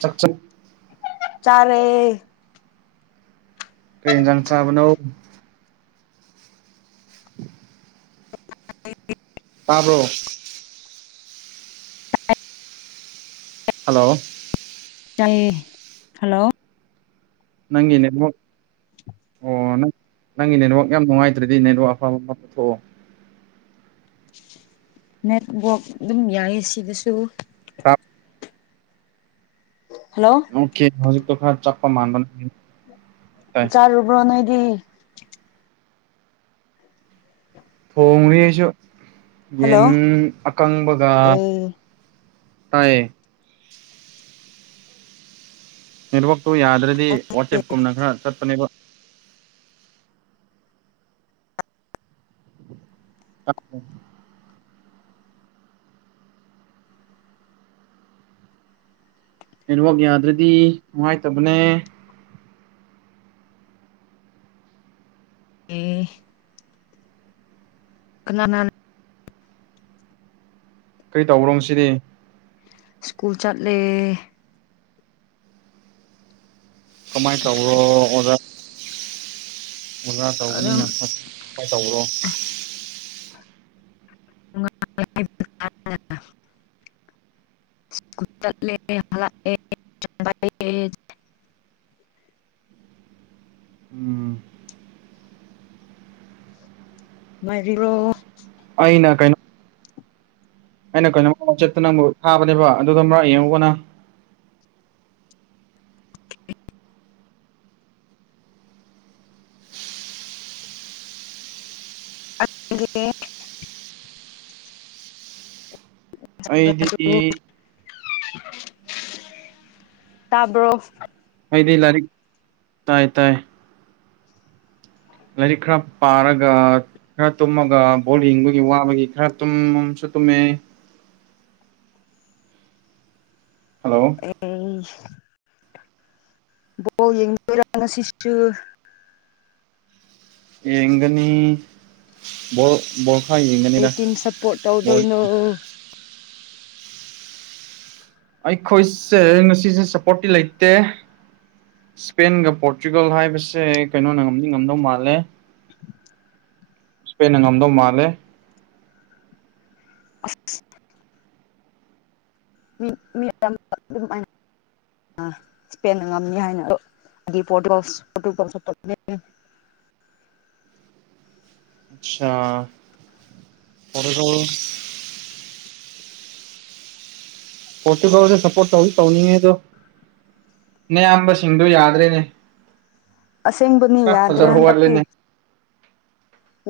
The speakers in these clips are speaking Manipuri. ꯆꯥꯛ ꯆꯥ ꯆꯥꯔꯦ ꯀꯔꯤ ꯍꯦꯟꯖꯥꯡ ꯆꯥꯕꯅꯣ [unintelligible] ꯇꯥꯕ꯭ꯔꯣ ꯍꯜꯂꯣ ꯇꯥꯏꯌꯦ ꯍꯜꯂꯣ ꯅꯪꯒꯤ ꯅꯦꯠꯋꯥꯛ ꯑꯣ ꯅꯪ ꯅꯪꯒꯤ ꯅꯦꯠꯋꯥꯛ ꯌꯥꯝ ꯅꯨꯡꯉꯥꯏꯇ꯭ꯔꯗꯤ ꯅꯦꯠꯋꯥꯛ ꯑꯐꯕ ꯑꯃ ꯄꯨꯊꯣꯛꯑꯣ ꯅꯦꯠ ꯋꯥꯛ ꯑꯗꯨꯝ ꯌꯥꯏꯌꯦ ꯁꯤꯗꯁꯨ ꯍꯜꯂꯣ ꯑꯣꯀꯦ ꯍꯧꯖꯤꯛꯇꯣ ꯈꯔ ꯆꯠꯄ ꯃꯥꯟꯕ ꯑꯗꯨꯒꯤ ꯆꯥꯛ ꯆꯥꯔꯕꯣ ꯅꯣꯏꯗꯤ ꯊꯣꯡꯔꯤ ꯑꯩꯁꯨ ꯍꯜꯂꯣ ꯌꯦꯟ ꯑꯀꯪꯕꯒ ꯑꯦ ꯇꯥꯏꯌꯦ ꯅꯦꯠꯋꯔꯥꯛꯇꯨ ꯌꯥꯗ꯭ꯔꯗꯤ ꯋꯥꯆꯦꯞꯀꯨꯝꯅ ꯈꯔ ꯆꯠꯄꯅꯦꯕ [unintelligible] ꯅꯦꯠꯋꯥꯛ ꯌꯥꯗ꯭ꯔꯗꯤ ꯅꯨꯡꯉꯥꯏꯇꯕꯅꯦ ꯎꯝꯍ ꯀꯅꯥꯅꯍꯥꯟ__ ꯀꯔꯤ ꯇꯧꯕ꯭ꯔꯣ ꯉꯁꯤꯗꯤ ꯁ꯭ꯀꯨꯜ ꯆꯠꯂꯦ ꯀꯃꯥꯏꯟ ꯇꯧꯑꯔꯣ ꯁ꯭ꯀꯨꯜ ꯑꯣꯖꯥ ꯑꯣꯖꯥ ꯑꯗꯨꯝ ꯇꯧꯕꯅꯤꯅ ꯐꯠ ꯐ ꯇꯧꯕ꯭ꯔꯣ [unintelligible] ꯁ꯭ꯀꯨꯜꯂꯦ ꯆꯠꯂꯦ ꯍꯜꯂꯛꯑꯦ [unintelligible] ꯎꯝ ꯉꯥꯏꯔꯤꯔꯣ ꯑꯩꯅ ꯀꯩꯅꯣ ꯑꯩꯅ ꯀꯩꯅꯣꯝꯃ ꯋꯥꯆꯦꯞꯇ ꯅꯪꯕꯨ ꯊꯥꯕꯅꯦꯕ ꯑꯗꯨꯗꯣ ꯑꯃꯔꯛ ꯌꯦꯡꯉꯨꯀꯣ ꯅꯪ [unintelligible] ꯑꯩꯗꯤ [unintelligible] ꯇꯥꯕ꯭ꯔꯣ ꯑꯩꯗꯤ ꯂꯥꯏꯔꯤꯛ ꯇꯥꯏ ꯇꯥꯏ ꯂꯥꯏꯔꯤꯛ ꯈꯔ ꯄꯥꯔꯒ ꯈꯔ ꯇꯨꯝꯃꯒ ꯕꯣꯜ ꯌꯦꯡꯕꯒꯤ ꯋꯥꯕꯒꯤ ꯈꯔ ꯇꯨꯝꯁꯨ ꯇꯨꯝꯃꯦ ꯍꯜꯂꯣ ꯑꯦꯁ [unintelligible] ꯕꯣꯜ ꯌꯦꯡꯗꯨꯏꯔꯥ ꯉꯁꯤꯁꯨ ꯌꯦꯡꯒꯅꯤ ꯕꯣꯜ ꯕꯣꯜ ꯈꯥꯛ ꯀꯔꯤ ꯌꯦꯡꯒꯅꯤꯗ ꯇꯤꯝ ꯁꯞꯄꯣꯔꯠ ꯕꯣꯜ ꯇꯧꯗꯣꯏꯅꯣ ꯑꯩꯈꯣꯏꯁꯦ ꯉꯁꯤꯁꯦ ꯁꯞꯄꯣꯔꯠꯇꯤ ꯂꯩꯇꯦ ꯁ꯭ꯄꯦꯟꯒ ꯄꯣꯔꯇꯨꯒꯜ ꯍꯥꯏꯕꯁꯦ ꯀꯩꯅꯣꯅ ꯉꯝꯗꯤ ꯉꯝꯗꯧ ꯃꯥꯜꯂꯦ ꯁ꯭ꯄꯦꯟꯅ ꯉꯝꯗꯧ ꯃꯥꯜꯂꯦ ꯑꯁ [unintelligible] ꯁ꯭ꯄꯦꯟꯗ ꯉꯝꯅꯤ ꯍꯥꯏꯅ [unintelligible] ꯄꯣꯔꯇꯨꯒꯜꯁꯨ [unintelligible] ꯑꯠꯁꯥ ꯄꯣꯔꯇꯨꯒꯜ ꯄꯣꯔꯇꯨꯒꯜꯗ ꯁꯄꯣꯔꯠ ꯇꯧꯗꯤ ꯇꯧꯅꯤꯡꯉꯦ ꯑꯗꯣ ꯅꯌꯥꯝꯕꯁꯤꯡꯗꯨ ꯌꯥꯗ꯭ꯔꯦꯅꯦ ꯑꯁꯦꯡꯕꯅꯤ ꯈꯔ ꯌꯥꯗ꯭ꯔꯦ ꯐꯖꯕ ꯍꯟꯗꯛꯇꯤ ꯋꯥꯠꯂꯦꯅꯦ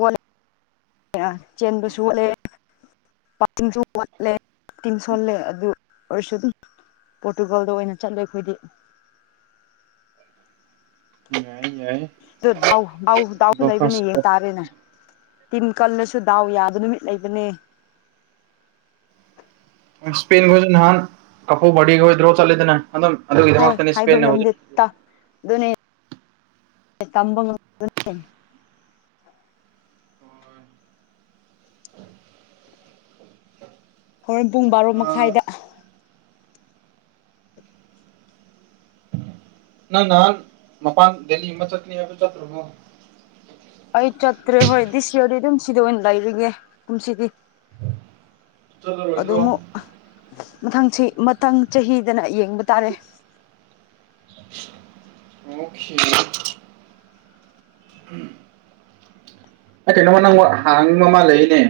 ꯋꯥꯠꯂꯦ [unintelligible] ꯆꯦꯟꯕꯁꯨ ꯋꯥꯠꯂꯦ [unintelligible] ꯋꯥꯠꯂꯦ ꯇꯤꯝ ꯁꯣꯜꯂꯦ ꯑꯗꯨ ꯑꯣꯏꯔꯁꯨ ꯑꯗꯨꯝ ꯄꯣꯔꯇꯨꯒꯜꯗ ꯑꯣꯏꯅ ꯆꯠꯂꯦ ꯑꯩꯈꯣꯏꯗꯤ ꯌꯥꯏ ꯌꯥꯏ ꯑꯗꯨ ꯗꯥꯎ ꯗꯥꯎ ꯗꯥꯎꯁꯨ ꯂꯩꯕꯅꯦ ꯌꯦꯡ ꯇꯥꯔꯦꯅꯦ ꯇꯤꯝ ꯀꯜꯂꯁꯨ ꯗꯥꯎ ꯌꯥꯕ ꯅꯨꯃꯤꯠ ꯂꯩꯕꯅꯦ ꯁ꯭ꯄꯦꯟꯈꯣꯏꯁꯨ ꯅꯍꯥꯟ ꯀꯄꯨ ꯕꯔꯗꯦꯒ ꯋꯤꯗ꯭ꯔꯣ ꯆꯠꯂꯦꯗꯅ ꯑꯗꯨꯝ ꯍꯣꯏ ꯑꯗꯨꯒꯤꯗꯃꯛꯇꯅꯤ ꯍꯥꯏꯕ ꯁ꯭ꯄꯦꯟꯅ ꯍꯧꯖꯤꯛ ꯉꯝꯗꯦ ꯇ ꯑꯗꯨꯅꯦ ꯇꯝꯕ ꯉꯝ__ ꯍꯣꯔꯦꯟ ꯄꯨꯡ ꯕꯥꯔꯣ ꯑ ꯃꯈꯥꯏꯗ ꯅꯪ ꯅꯍꯥꯟ ꯃꯄꯥꯟ ꯗꯦꯜꯂꯤꯒꯨꯝꯕ ꯆꯠꯀꯅꯤ ꯍꯥꯏꯕꯗꯨ ꯆꯠꯇ꯭ꯔꯕꯣ ꯑꯩ ꯆꯠꯇ꯭ꯔꯦ ꯍꯣꯏ ꯗꯤꯁ ꯌꯔꯗꯤ ꯑꯗꯨꯝ ꯁꯤꯗ ꯑꯣꯏꯅ ꯂꯩꯔꯒꯦ ꯀꯨꯝꯁꯤꯗꯤ ꯆꯠꯂꯔꯣꯏꯗ꯭ꯔꯣ ꯑꯗꯨꯃꯨꯛ ꯃꯊꯪ ꯆ꯭ꯍꯤ ꯃꯊꯪ ꯆꯍꯤꯗꯅ ꯌꯦꯡꯕ ꯇꯥꯔꯦ [unintelligible] ꯑꯣꯈꯦ [unintelligible] [unintelligible] ꯀꯩꯅꯣꯝꯃ ꯅꯪꯉꯣꯟ ꯍꯥꯡꯅꯤꯡꯕ ꯑꯃ ꯂꯩꯌꯦꯅꯦ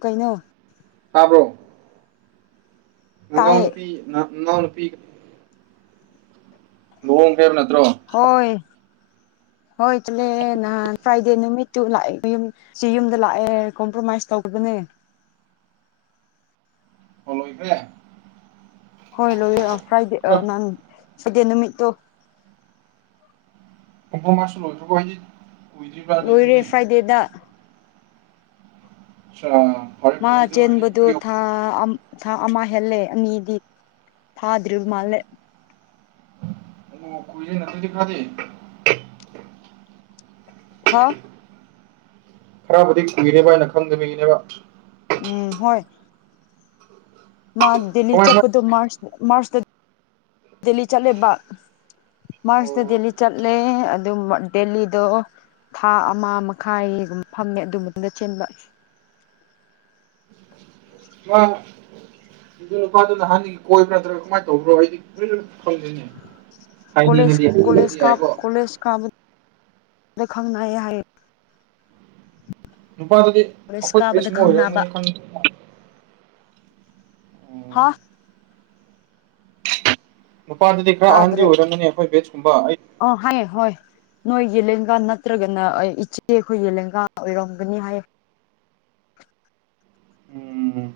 ꯀꯩꯅꯣ ꯇꯥꯕ꯭ꯔꯣ ꯅꯅꯥꯎ ꯇꯥꯏꯌꯦ ꯅꯨꯄꯤ ꯅ ꯅꯅꯥꯎ ꯅꯨꯄꯤꯒ__ ꯂꯨꯍꯣꯡꯈ꯭ꯔꯦꯕ ꯅꯠꯇ꯭ꯔꯣ ꯑꯣ ꯍꯣꯏ ꯍꯣꯏ ꯆꯠꯂꯦ ꯅꯍꯥꯟ ꯐ꯭ꯔꯥꯏꯗꯦ ꯅꯨꯃꯤꯠꯇꯨ ꯂꯥꯛꯑꯦ ꯌꯨꯝ ꯁꯤ ꯌꯨꯝꯗ ꯂꯥꯛꯑꯦ ꯀꯣꯝꯄ꯭ꯔꯣꯃꯥꯏꯁ ꯇꯧꯕꯗꯨꯅꯦ ꯍꯜꯂꯣ ꯏꯕꯦ ꯍꯣꯏ ꯂꯣꯏꯌꯦ ꯑꯥ ꯐ꯭ꯔꯥꯏꯗꯦ ꯑꯥ ꯅꯪ ꯁꯥꯟꯗꯦ ꯅꯨꯃꯤꯠꯇꯣ [unintelligible] ꯂꫭꯏꯗꯨꯔꯕꫭ ꯍꯥꯏꯗꯤ ꯂꯣꯏꯔꯦ ꯐ꯭ꯔꯥꯏꯗꯦꯗ ꯆꯥ ꯃꯥ ꯆꯦꯟꯕꯗꯨ ꯊꯥ ꯑꯥꯝ ꯊꯥ ꯑꯃ ꯍꯦꯜꯂꯦ ꯑꯅꯤꯗꯤ ꯐꯥꯗ꯭ꯔꯤꯕ ꯃꯥꯜꯂꯦ ꯑꯣ ꯀꯨꯏꯔꯦꯅ ꯑꯗꯨꯗꯤ ꯈꯥꯔꯗꯤ [unintelligible] ꯈꯔꯕꯨꯗꯤ ꯀꯨꯏꯔꯦꯕ ꯑꯩꯅ ꯈꯪꯗꯕꯒꯤꯅꯦꯕ ꯎꯝ ꯍꯣꯏ ꯃꯥ ꯗꯦꯜꯂꯤ ꯀꯃꯥꯏ ꯀꯃꯥꯏ ꯆꯠꯄꯗꯣ ꯃꯥꯔꯁ ꯃꯥꯔꯁꯇ ꯗꯦꯜꯂꯤ ꯆꯠꯂꯦꯕ ꯃꯥꯔꯁꯇ ꯑꯣ ꯗꯦꯜꯂꯤ ꯆꯠꯂꯦ ꯑꯗꯨ ꯗꯦꯜꯂꯤꯗꯣ ꯊꯥ ꯑꯃ ꯃꯈꯥꯏꯒꯨꯝꯕ ꯐꯝꯃꯦ ꯑꯗꯨ ꯃꯇꯨꯡꯗ ꯆꯦꯟꯕ [unintelligible] ꯃꯥ ꯅꯨꯨꯄꯥꯗꯨ ꯅꯍꯥꯟꯗꯒꯤ ꯀꯣꯏꯕ꯭ꯔꯥ ꯅꯠꯇ꯭ꯔꯒ ꯀꯃꯥꯏꯅ ꯇꯧꯕ꯭ꯔꯣ ꯑꯩꯗꯤ ꯈꯪꯗꯦꯅꯦ ꯍꯥꯏꯅꯤꯡꯉꯗꯤ ꯍꯥꯏꯅꯤꯡꯉꯗꯤ ꯌꯥꯏꯀꯣ ꯀꯣꯂꯦꯁ ꯀꯥꯕ ꯗ ꯈꯪꯅꯩ ꯍꯥꯏꯌꯦ ꯅꯨꯄꯥꯗꯨꯗꯤ ꯀꯣꯂꯦꯖ ꯑꯩꯈꯣꯏ ꯀꯥꯕꯗ ꯕꯦꯠꯁꯃꯨꯛ ꯈꯪꯅꯕ ꯑꯣꯏꯔꯝꯒꯅꯤ ꯈꯪꯉꯤ ꯎꯝ ꯍꯥ ꯅꯨꯄꯥꯗꯗꯤ ꯈꯔ ꯑꯍꯟꯗꯤ ꯑꯣꯏꯔꯝꯃꯅꯤ ꯑꯩꯈꯣꯏ ꯕꯦꯠꯁꯀꯨꯝꯕ ꯑꯩ ꯑꯥ ꯍꯥꯏꯌꯦ ꯍꯣꯏ ꯅꯣꯏꯒꯤ ꯂꯦꯡꯒꯥ ꯅꯠꯇ꯭ꯔꯒꯅ ꯏꯆꯦ ꯑꯩꯈꯣꯏꯒꯤ ꯂꯦꯡꯒꯥ ꯑꯣꯏꯔꯝꯒꯅꯤ ꯍꯥꯏꯌꯦ ꯎꯝ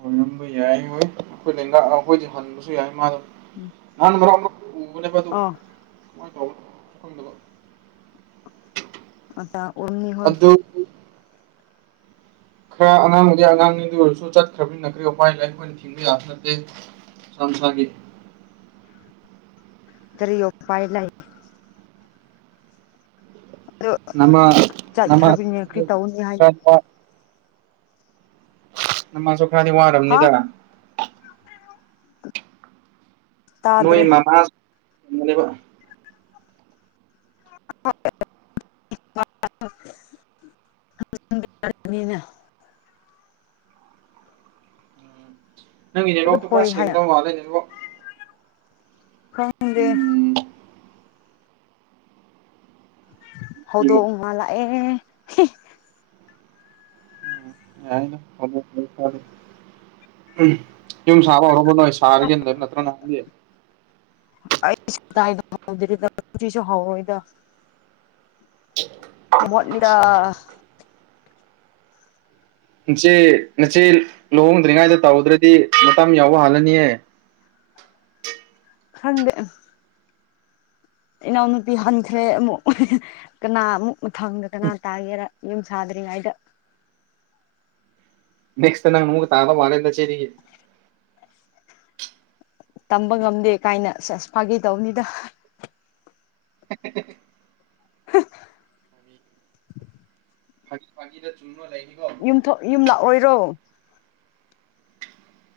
ꯑꯣꯏꯔꯝꯕ ꯌꯥꯏꯋꯣꯠ ꯑꯩꯈꯣꯏ ꯂꯦꯡꯒꯥ ꯑꯩꯈꯣꯏꯗꯩ ꯍꯟꯕꯁꯨ ꯌꯥꯏ ꯃꯥꯗꯣ ꯎꯝ ꯅꯍꯥꯟ ꯃꯔꯛ ꯃꯔꯛꯇ ꯎꯕꯅꯦꯕ ꯑꯗꯨ ꯑꯥ ꯀꯃꯥꯏ ꯇꯧꯕꯅꯣ ꯈꯪꯗꯕ [unintelligible] ꯑꯣꯏꯔꯝꯅꯤ ꯍꯣꯏ ꯑꯗꯨ ꯈꯔ ꯑꯉꯥꯡꯗꯤ ꯑꯉꯥꯡꯅꯤ ꯑꯗꯨ ꯑꯣꯏꯔꯁꯨ ꯆꯠꯈ꯭ꯔꯕꯅꯤꯅ ꯀꯔꯤ ꯎꯄꯥꯏ ꯂꯩ ꯑꯩꯈꯣꯏꯅ ꯊꯤꯡꯕ ꯌꯥꯕꯁꯨ ꯅꯠꯇꯦ ꯃꯁꯥ ꯃꯁꯥꯒꯤ ꯀꯔꯤ ꯎꯄꯥꯏ ꯂꯩ ꯑꯗꯨ ꯅꯃꯥ ꯅꯃꯥ ꯆꯥꯠꯈ꯭ꯔꯕꯅꯤꯅ ꯀꯔꯤ ꯇꯧꯅꯤ ꯍꯥꯏꯅ ꯅꯃꯥꯁꯨ ꯈ꯭ꯔꯥꯗꯤ ꯍꯥ ꯋꯥꯔꯝꯅꯤꯗ ꯅꯣꯏ ꯇꯥꯗ꯭ꯔꯦ ꯃꯃꯥꯁꯨꯅꯦꯕ [inaudible] [inaudible] ꯅꯤꯅ ꯅꯪꯒꯤ ꯑꯗꯨꯝ ꯅꯦꯠꯋꯥꯛꯇꯣ ꯈꯔ ꯍꯣꯏ ꯍꯥꯏꯅ ꯁꯦꯡꯗꯕ ꯃꯥꯜꯂꯦ ꯅꯦꯠꯋꯥꯛ ꯈꯪꯗꯦ ꯎꯝ ꯍꯧꯗꯣꯡ ꯑꯃ ꯂꯥꯛꯑꯦ ꯌꯥꯅ [unintelligible] ꯌꯨꯝ ꯁꯥꯕ ꯍꯧꯔꯕꫭ ꯅꯣꯏ ꯁꯥꯔꯒꯦꯅ ꯂꯩ ꯅꯠꯇ꯭ꯔꫭ ꯅꯍꯥꯟꯗꯤ ꯑꯁ ꯀꯗꯥꯏꯗ ꯍꯧꯗꯨꯏꯅꫭ ꯍꯧꯖꯤꯛꯁꯨ ꯍꯧꯔꯣꯏꯗ [inaudible] ꯃꯣꯠꯂꯤꯗꯥ ꯏꯆꯦ ꯅꯆꯦ ꯂꯨꯍꯣꯡꯗ꯭ꯔꯤꯉꯩꯗ ꯇꯧꯗ꯭ꯔꯗꯤ ꯃꯇꯝ ꯌꯥꯎꯕ ꯍꯥꯜꯂꯅꯤꯌꯦ ꯈꯪꯗꯦ ꯏꯅꯥꯎꯅꯨꯄꯤ ꯍꯥꯟꯈ꯭ꯔꯦ ꯑꯃꯨꯛ ꯀꯅꯥ ꯑꯃꯨꯛ ꯃꯊꯪꯗ ꯀꯅꯥ ꯇꯥꯒꯦꯔ ꯌꯨꯝ ꯁꯥꯗ꯭ꯔꯤꯉꯩꯗ ꯅꯦꯛꯁꯇ ꯅꯪ ꯃꯨꯒ ꯇꯥꯗꯧ ꯃꯥꯂꯦꯗ ꯁꯤꯗꯤ ꯇꯝꯕ ꯉꯝꯗꯦ ꯀꯥꯏꯅ ꯁꯦꯁ ꯐꯥꯒꯤ ꯇꯧꯅꯤꯗ ꯎ [unintelligible] [unintelligible] [unintelligible] ꯌꯨꯝ ꯊꯣꯛ ꯌꯨꯝ ꯂꯥꯛꯑꯣꯏꯗ꯭ꯔꯣ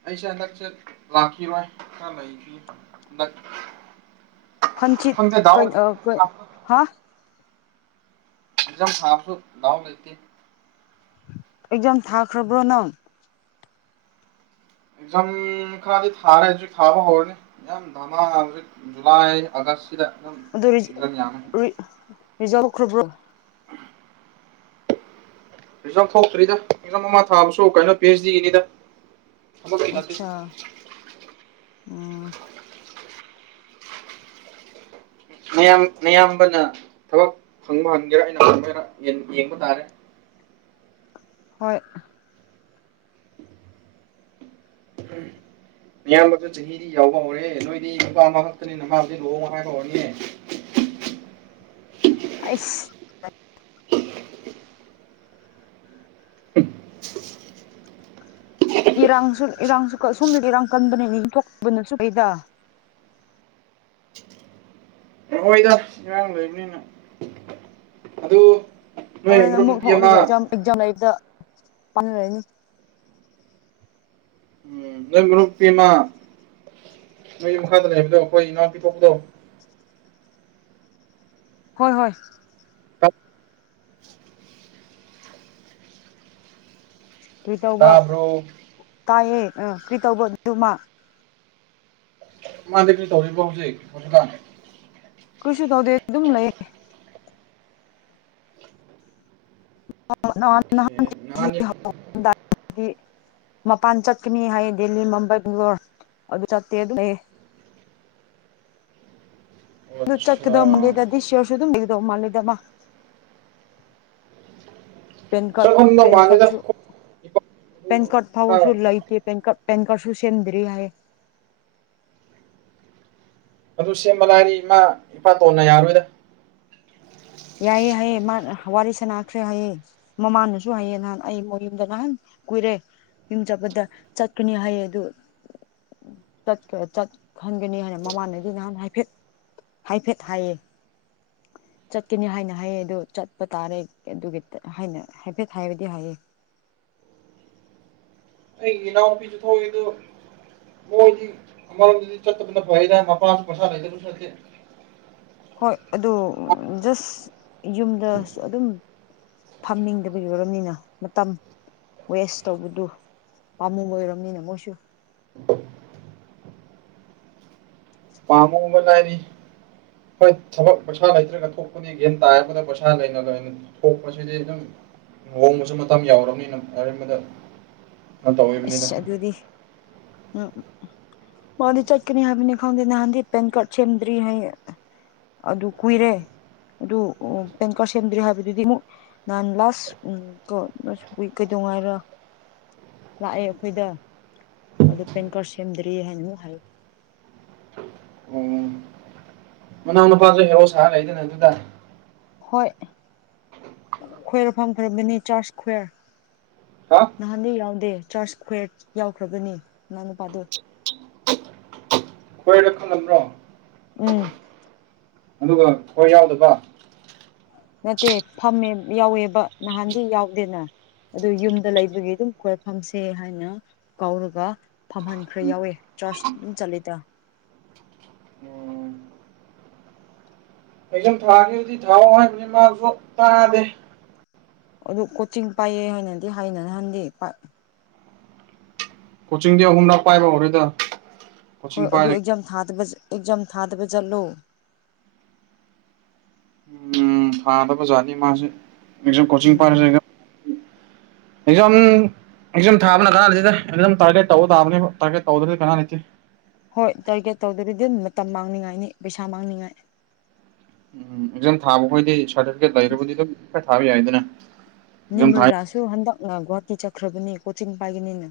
ꯑꯩꯁꯦ ꯍꯟꯗꯛꯁꯦ ꯂꯥꯛꯈꯤꯔꯣꯏ ꯈꯔ ꯂꯩꯈꯤ ꯍꯟꯗꯛ ꯍꯟꯆꯤꯠ ꯈꯪꯗꯦ ꯀ ꯗꯥꯎ ꯀꯩ ꯑꯦꯛꯖꯥꯝ ꯍꯥ ꯑꯦꯛꯖꯥꯝ ꯊꯥꯕꯗꯨ ꯗꯥꯎ ꯂꯩꯇꯦ ꯑꯦꯛꯖꯥꯝ ꯊꯥꯈ꯭ꯔꯕ꯭ꯔꯣ ꯅꯪ ꯑꯦꯛꯖꯥꯝ ꯈꯔꯗꯤ ꯊꯥꯔꯦ ꯍꯧꯖꯤꯛ ꯊꯥꯕ ꯍꯧꯔꯅꯤ ꯌꯥꯝ ꯙꯃꯥꯂ ꯍꯧꯖꯤꯛ ꯖꯨꯂꯥꯏ ꯑꯒꯁꯤꯗ ꯑꯗꯨꯝ [unintelligible] ꯌꯥꯝ ꯔꯤꯖꯥꯜ ꯈꯔꯕ꯭ꯔꯣ ꯔꯤꯖꯜ ꯊꯣꯛꯇ꯭ꯔꯤꯗ ꯑꯦꯛꯖꯥꯝ ꯑꯃ ꯊꯥꯕꯁꯨ ꯀꯩꯅꯣ ꯄꯤ ꯑꯩꯆ ꯗꯤꯒꯤꯅꯤꯗ ꯊꯕꯛꯀꯤ ꯅꯠꯇꯦ ꯑꯆꯥ ꯎꯝ ꯃꯌꯥꯝ ꯃꯌꯥꯝꯕꯅ ꯊꯕꯛ ꯐꯪꯕ ꯍꯪꯒꯦꯔꯥ ꯑꯩꯅ ꯐꯪꯒꯦꯔꯥ ꯌꯦꯡꯕ ꯇꯥꯔꯦ ꯍꯣꯏ ꯎꯝ ꯏꯌꯥꯝꯕꯁꯨ ꯆꯍꯤꯗꯤ ꯌꯥꯎꯕ ꯍꯧꯔꯦ ꯅꯣꯏꯗꯤ ꯅꯨꯄꯥ ꯑꯃꯈꯛꯇꯅꯤ ꯅꯄꯥ ꯂꯨꯍꯣꯡ ꯍꯥꯏꯕ ꯍꯧꯔꯅꯤ ꯑꯩꯁ [unintelligible] ꯏꯔꯥꯡꯁꯨ ꯏꯔꯥꯡꯁꯨ ꯁꯣꯝꯗꯗꯤ ꯏꯔꯥꯡ ꯀꯟꯕꯅ ꯏꯊꯣꯛꯄꯅꯁꯨ ꯀꯩꯗ ꯍ ꯍꯣꯏꯗ ꯏꯔꯥꯡ ꯂꯩꯕꯅꯤꯅ ꯑꯗꯨ ꯅꯣꯏ ꯍꯣꯔꯦꯟ ꯃꯔꯨꯞ ꯑꯃꯨꯛ ꯅꯨꯄꯤ ꯑꯝꯃ ꯊꯣꯛꯂꯒ ꯑꯦꯛꯖꯥꯝ ꯑꯦꯛꯖꯥꯝ ꯂꯩꯔꯤꯗ ꯄꯥꯜ ꯂꯩꯅꯤ ꯎꯝ ꯅꯣꯏ ꯃꯔꯨꯞꯅꯨꯄꯤꯃꯥ ꯅꯩ ꯃꯈꯥꯗ ꯂꯩꯕꯗꯣ ꯑꯩꯈꯣꯏ ꯏꯅꯥꯎ ꯄꯤ ꯊꯣꯛꯄꯗꯣ ꯍꯣꯏ ꯍꯣꯏ [unintelligible] [inaudible] ꯀꯔꯤ ꯇꯧꯕ ꯇꯥꯕ꯭ꯔꯣ ꯇꯥꯏꯌꯦ ꯑ ꯀꯔꯤ ꯇꯧꯕ ꯑꯗꯨꯃ ꯃꯥꯗꯤ ꯀꯔꯤ ꯇꯧꯔꯤꯕꯣ ꯍꯧꯖꯤꯛ ꯍꯧꯖꯤꯛꯀꯥꯟ ꯀꯩꯁꯨ ꯇꯧꯗꯦ ꯑꯗꯨꯝ ꯂꯩꯌꯦ ꯑꯣꯀꯦ ꯅꯍꯥꯟ ꯅꯍꯥꯟ [unintelligible] ꯃꯄꯥꯟ ꯆꯠꯀꯅꯤ ꯍꯥꯏꯌꯦ ꯗꯦꯜꯂꯤ ꯃꯝꯕꯥꯏ ꯕꯦꯡꯒꯂꯣꯔ ꯑꯗꯨ ꯆꯠꯇꯦ ꯑꯗꯨ ꯑꯩ ꯑꯗꯨ ꯑꯠꯆꯥ ꯆꯠꯀꯗꯧ ꯃꯟꯗꯦꯗ ꯗꯤꯁ ꯌꯤꯔꯁꯨ ꯑꯗꯨꯝ ꯂꯩꯒꯗꯧ ꯃꯥꯜꯂꯤꯗ ꯃꯥ ꯄꯦꯟ ꯀꯥꯔꯗ ꯆꯠꯂꯝꯗꯧ ꯄꯦꯟ ꯃꯥꯜꯂꯦꯗ ꯀꯥꯔꯗꯁꯨ ꯄꯦꯟ ꯀꯥꯔꯗ ꯈꯔ ꯐꯥꯎꯕꯁꯨ ꯂꯩꯇꯦ ꯄꯦꯟ ꯀꯥꯔꯗ ꯄꯦꯟ ꯀꯥꯔꯁꯨ ꯁꯦꯝꯗ꯭ꯔꯤ ꯍꯥꯏꯌꯦ ꯑꯗꯨ ꯁꯦꯝꯕ ꯂꯥꯏꯔꯤ ꯏꯃꯥ ꯏꯄꯥ ꯇꯣꯟꯅ ꯌꯥꯔꯣꯏꯗ ꯌꯥꯏꯑꯌꯦ ꯍꯥꯏꯑꯌꯦ ꯃꯥ ꯋꯥꯔꯤ ꯁꯅꯈ꯭ꯔꯦ ꯍꯥꯏꯌꯦ ꯃꯃꯥꯅꯁꯨ ꯍꯥꯏꯌꯦ ꯅꯍꯥꯟ ꯑꯩ ꯃꯌꯨꯝꯗ ꯅꯍꯥꯟ ꯀꯨꯏꯔꯦ ꯌꯨꯝ ꯆꯠꯄꯗ ꯆꯠꯀꯅꯤ ꯍꯥꯏꯌꯦ ꯑꯗꯨ ꯆꯠꯍꯟꯒꯅꯤ ꯍꯥꯏꯅ ꯃꯃꯥꯟꯗꯒꯤ ꯅꯍꯥꯟ ꯍꯥꯏꯐꯦꯠ ꯍꯥꯏꯐꯦꯠ ꯍꯥꯏꯌꯦ ꯆꯠꯀꯅꯤ ꯍꯥꯏꯅ ꯍꯥꯏꯌꯦ ꯑꯗꯨ ꯆꯠꯄ ꯇꯥꯔꯦ ꯑꯗꯨꯒꯤ ꯍꯥꯏꯅ ꯍꯥꯏꯐꯦꯠ ꯍꯥꯏꯕꯗꯤ ꯍꯥꯏꯌꯦ ꯑꯩꯩꯒꯤ ꯏꯅꯥꯎꯄꯤꯖꯨ ꯊꯣꯛꯏꯗꯨ ꯃꯣꯏꯗꯤ ꯑꯃꯔꯣꯝꯗꯗꯤ ꯆꯠꯇꯕꯅ ꯐꯩꯗ ꯃꯄꯥꯁꯨ ꯄꯩꯁꯥ ꯂꯩꯇꯕꯁꯨ ꯅꯠꯇꯦ ꯍꯣꯏ ꯑꯗꯨ ꯖꯁ ꯌꯨꯝ ꯑꯗꯨꯝ ꯐꯝꯅꯤꯡꯗꯕꯒꯤ ꯑꯣꯏꯔꯝꯅꯤꯅ ꯃꯇꯝ ꯋꯦꯁ ꯇꯧꯕꯗꯨ ꯄꯥꯃꯨꯕꯩ ꯑꯣꯏꯔꯝꯅꯤꯅ ꯃꯣꯏꯁꯨ ꯄꯥꯝꯃꯨꯕ ꯂꯥꯏꯔꯤ ꯍꯣꯏ ꯊꯕꯛ ꯄꯩꯁꯥ ꯂꯩꯇ꯭ꯔꯒ ꯊꯣꯛꯄꯅꯤ ꯒꯦꯟ ꯇꯥꯔꯕꯗ ꯄꯩꯁꯥ ꯂꯩꯅ [unintelligible] ꯊꯣꯛꯄꯁꯤꯗꯤ ꯑꯗꯨꯝ ꯂꯨꯍꯣꯡꯕꯁꯨ ꯃꯇꯝ ꯌꯥꯎꯔꯝꯅꯤꯅ ꯑꯔꯦꯝꯕꯗ ꯀꯩꯅꯣ ꯇꯧꯔꯤꯕꯅꯤꯗ ꯑꯁ ꯑꯗꯨꯗꯤ ꯎꯝ ꯃꯗꯤ ꯆꯠꯀꯅꯤ ꯍꯥꯏꯕꯅꯤ ꯈꯪꯗꯦ ꯅꯍꯥꯟꯗꯤ ꯄꯦꯟꯀꯥꯔꯗ ꯁꯦꯝꯗ꯭ꯔꯤ ꯍꯥꯏꯌꯦ ꯑꯗꯨ ꯀꯨꯏꯔꯦ ꯑꯗꯨ ꯄꯦꯟꯀꯔꯗ ꯁꯦꯝꯗ꯭ꯔꯤ ꯍꯥꯏꯕꯗꯨꯗꯤ ꯑꯃꯨꯛ ꯅꯍꯥꯟ ꯂꯥꯁ [unintelligible] ꯀꯩꯗꯧꯉꯥꯏꯔ ꯂꯥꯛꯑꯦ ꯑꯩꯈꯣꯏꯗ ꯑꯗꯨ ꯄꯦꯟꯀꯥꯔꯗ ꯁꯦꯝꯗꯔꯤ ꯍꯥꯏꯅ ꯑꯃꯨꯛ ꯍꯥꯏꯔꯛ ꯎꯝ ꯃꯅꯥꯎ ꯅꯨꯄꯥꯖꯨ ꯍꯦꯔꯣ ꯁꯥꯔ ꯂꯩꯗꯅ ꯑꯗꯨꯗ ꯍꯣꯏ [unintelligible] ꯍꯥ ꯅꯍꯥꯟꯗꯤ ꯌꯥꯎꯗꯦ ꯆꯥꯔꯁ ꯀꯨꯌ‌ꯦꯠ ꯌꯥꯎꯈ꯭ꯔꯕꯅꯤ ꯃꯅꯥꯎꯅꯨꯨꯄꯥꯗꯨ ꯀꯣꯏꯔ ꯈꯨꯜꯂꯝꯕ꯭ꯔꯣ ꯎꯝ ꯑꯗꯨꯒ ꯑꯩꯈ‌ꯣꯏ ꯌꯥꯎꯗꯕ ꯅꯠꯇꯦ ꯐꯝꯃꯦ ꯌꯥꯎꯋꯦꯕ ꯅꯍꯥꯟꯗꯤ ꯌꯥꯎꯗꯦꯅ ꯑꯗꯨ ꯌꯨꯝꯗ ꯂꯩꯕꯒꯤ ꯑꯗꯨꯝ [unintelligible] ꯐꯝꯁꯦ ꯍꯥꯏꯅ ꯀꯥꯎꯔꯒ ꯐꯝꯍꯟꯈ꯭ꯔꯦ ꯌꯥꯎꯋꯦ ꯆꯥꯔꯆ ꯑꯗꯨꯝ ꯆꯠꯂꯦꯗ ꯎꯝ ꯑꯦꯛꯖꯥꯝ ꯊꯥꯒ‌ꯦꯗꯤ ꯊꯥꯎꯑꯣ ꯍꯥꯏꯕꯅꯤ ꯃꯥꯁꯨ ꯇꯥꯗꯦ ꯑꯗꯨ ꯀꯣꯆꯤꯡ ꯄꯥꯏꯌ‌ꯦ ꯍꯥꯏꯅꯗꯤ ꯍꯥꯏꯅ ꯅꯍꯟꯗꯤ ꯀꯣꯆꯤꯡꯗꯤ ꯑꯍꯨꯝꯂꯛ ꯄꯥꯏꯕ ꯍꯧꯔꯦꯗ ꯍꯣꯏ ꯀꯣꯆꯤꯡ ꯑꯗꯨ ꯄꯥꯏꯔ ꯑꯦꯛꯖꯥꯝ ꯊꯗꯕ ꯑꯦꯛꯖꯥꯝ ꯊꯥꯗꯕ ꯖꯥꯠꯂꯣ ꯎꯝ ꯊꯥꯗꯕ ꯖꯥꯠꯅꯤ ꯃꯥꯁꯦ ꯑꯦꯛꯖꯥꯝ ꯀ‌ꯣꯆꯤꯡ‌ ꯎꯝ ꯄꯥꯏꯔꯁꯨ ꯑꯦꯛꯖꯥꯝ ꯑꯦꯛꯖꯥꯝ ꯊꯥꯕꯅ ꯀꯥꯟꯅꯗ‌ꯦꯗ ꯑꯦꯛꯖꯥꯝ ꯇꯥꯔꯒꯦꯠ ꯇꯧꯕ ꯇꯥꯕꯅꯦꯕ ꯇꯥꯔꯒꯦꯠ ꯇꯧꯗ꯭ꯔꯗꯤ ꯀꯥꯟꯅꯗ‌ꯦ ꯍꯣꯏ ꯇꯥꯔꯒꯦꯠ ꯇꯧꯗꯔꯗꯤ [unintelligible] ꯃꯇꯝ ꯃꯥꯡꯅꯤꯡꯉꯥꯏꯅꯤ ꯄꯩꯁꯥ ꯃꯥꯡꯅꯤꯡꯉꯥꯏ ꯎꯝꯝ ꯑꯦꯛꯖꯥꯝ ꯊꯥꯕ ꯈꯣꯏꯗꯤ ꯁꯥꯔꯇꯤꯐꯤꯀꯦꯠ ꯂꯩꯔꯕꯗꯤ ꯑꯗꯨꯝ ꯈꯔ ꯊꯥꯕ ꯌꯥꯏꯗꯅ ꯑꯦꯛꯖꯥꯝ ꯊꯥꯏ ꯅꯤꯝꯃꯔꯤꯂꯥꯁꯨ ꯍꯟꯗꯛꯅ ꯒꯨꯍꯥꯇꯤ ꯆꯠꯈ꯭ꯔꯕꯅꯤ ꯀꯣꯆꯤꯡ ꯄꯥꯏꯒꯅꯤꯅ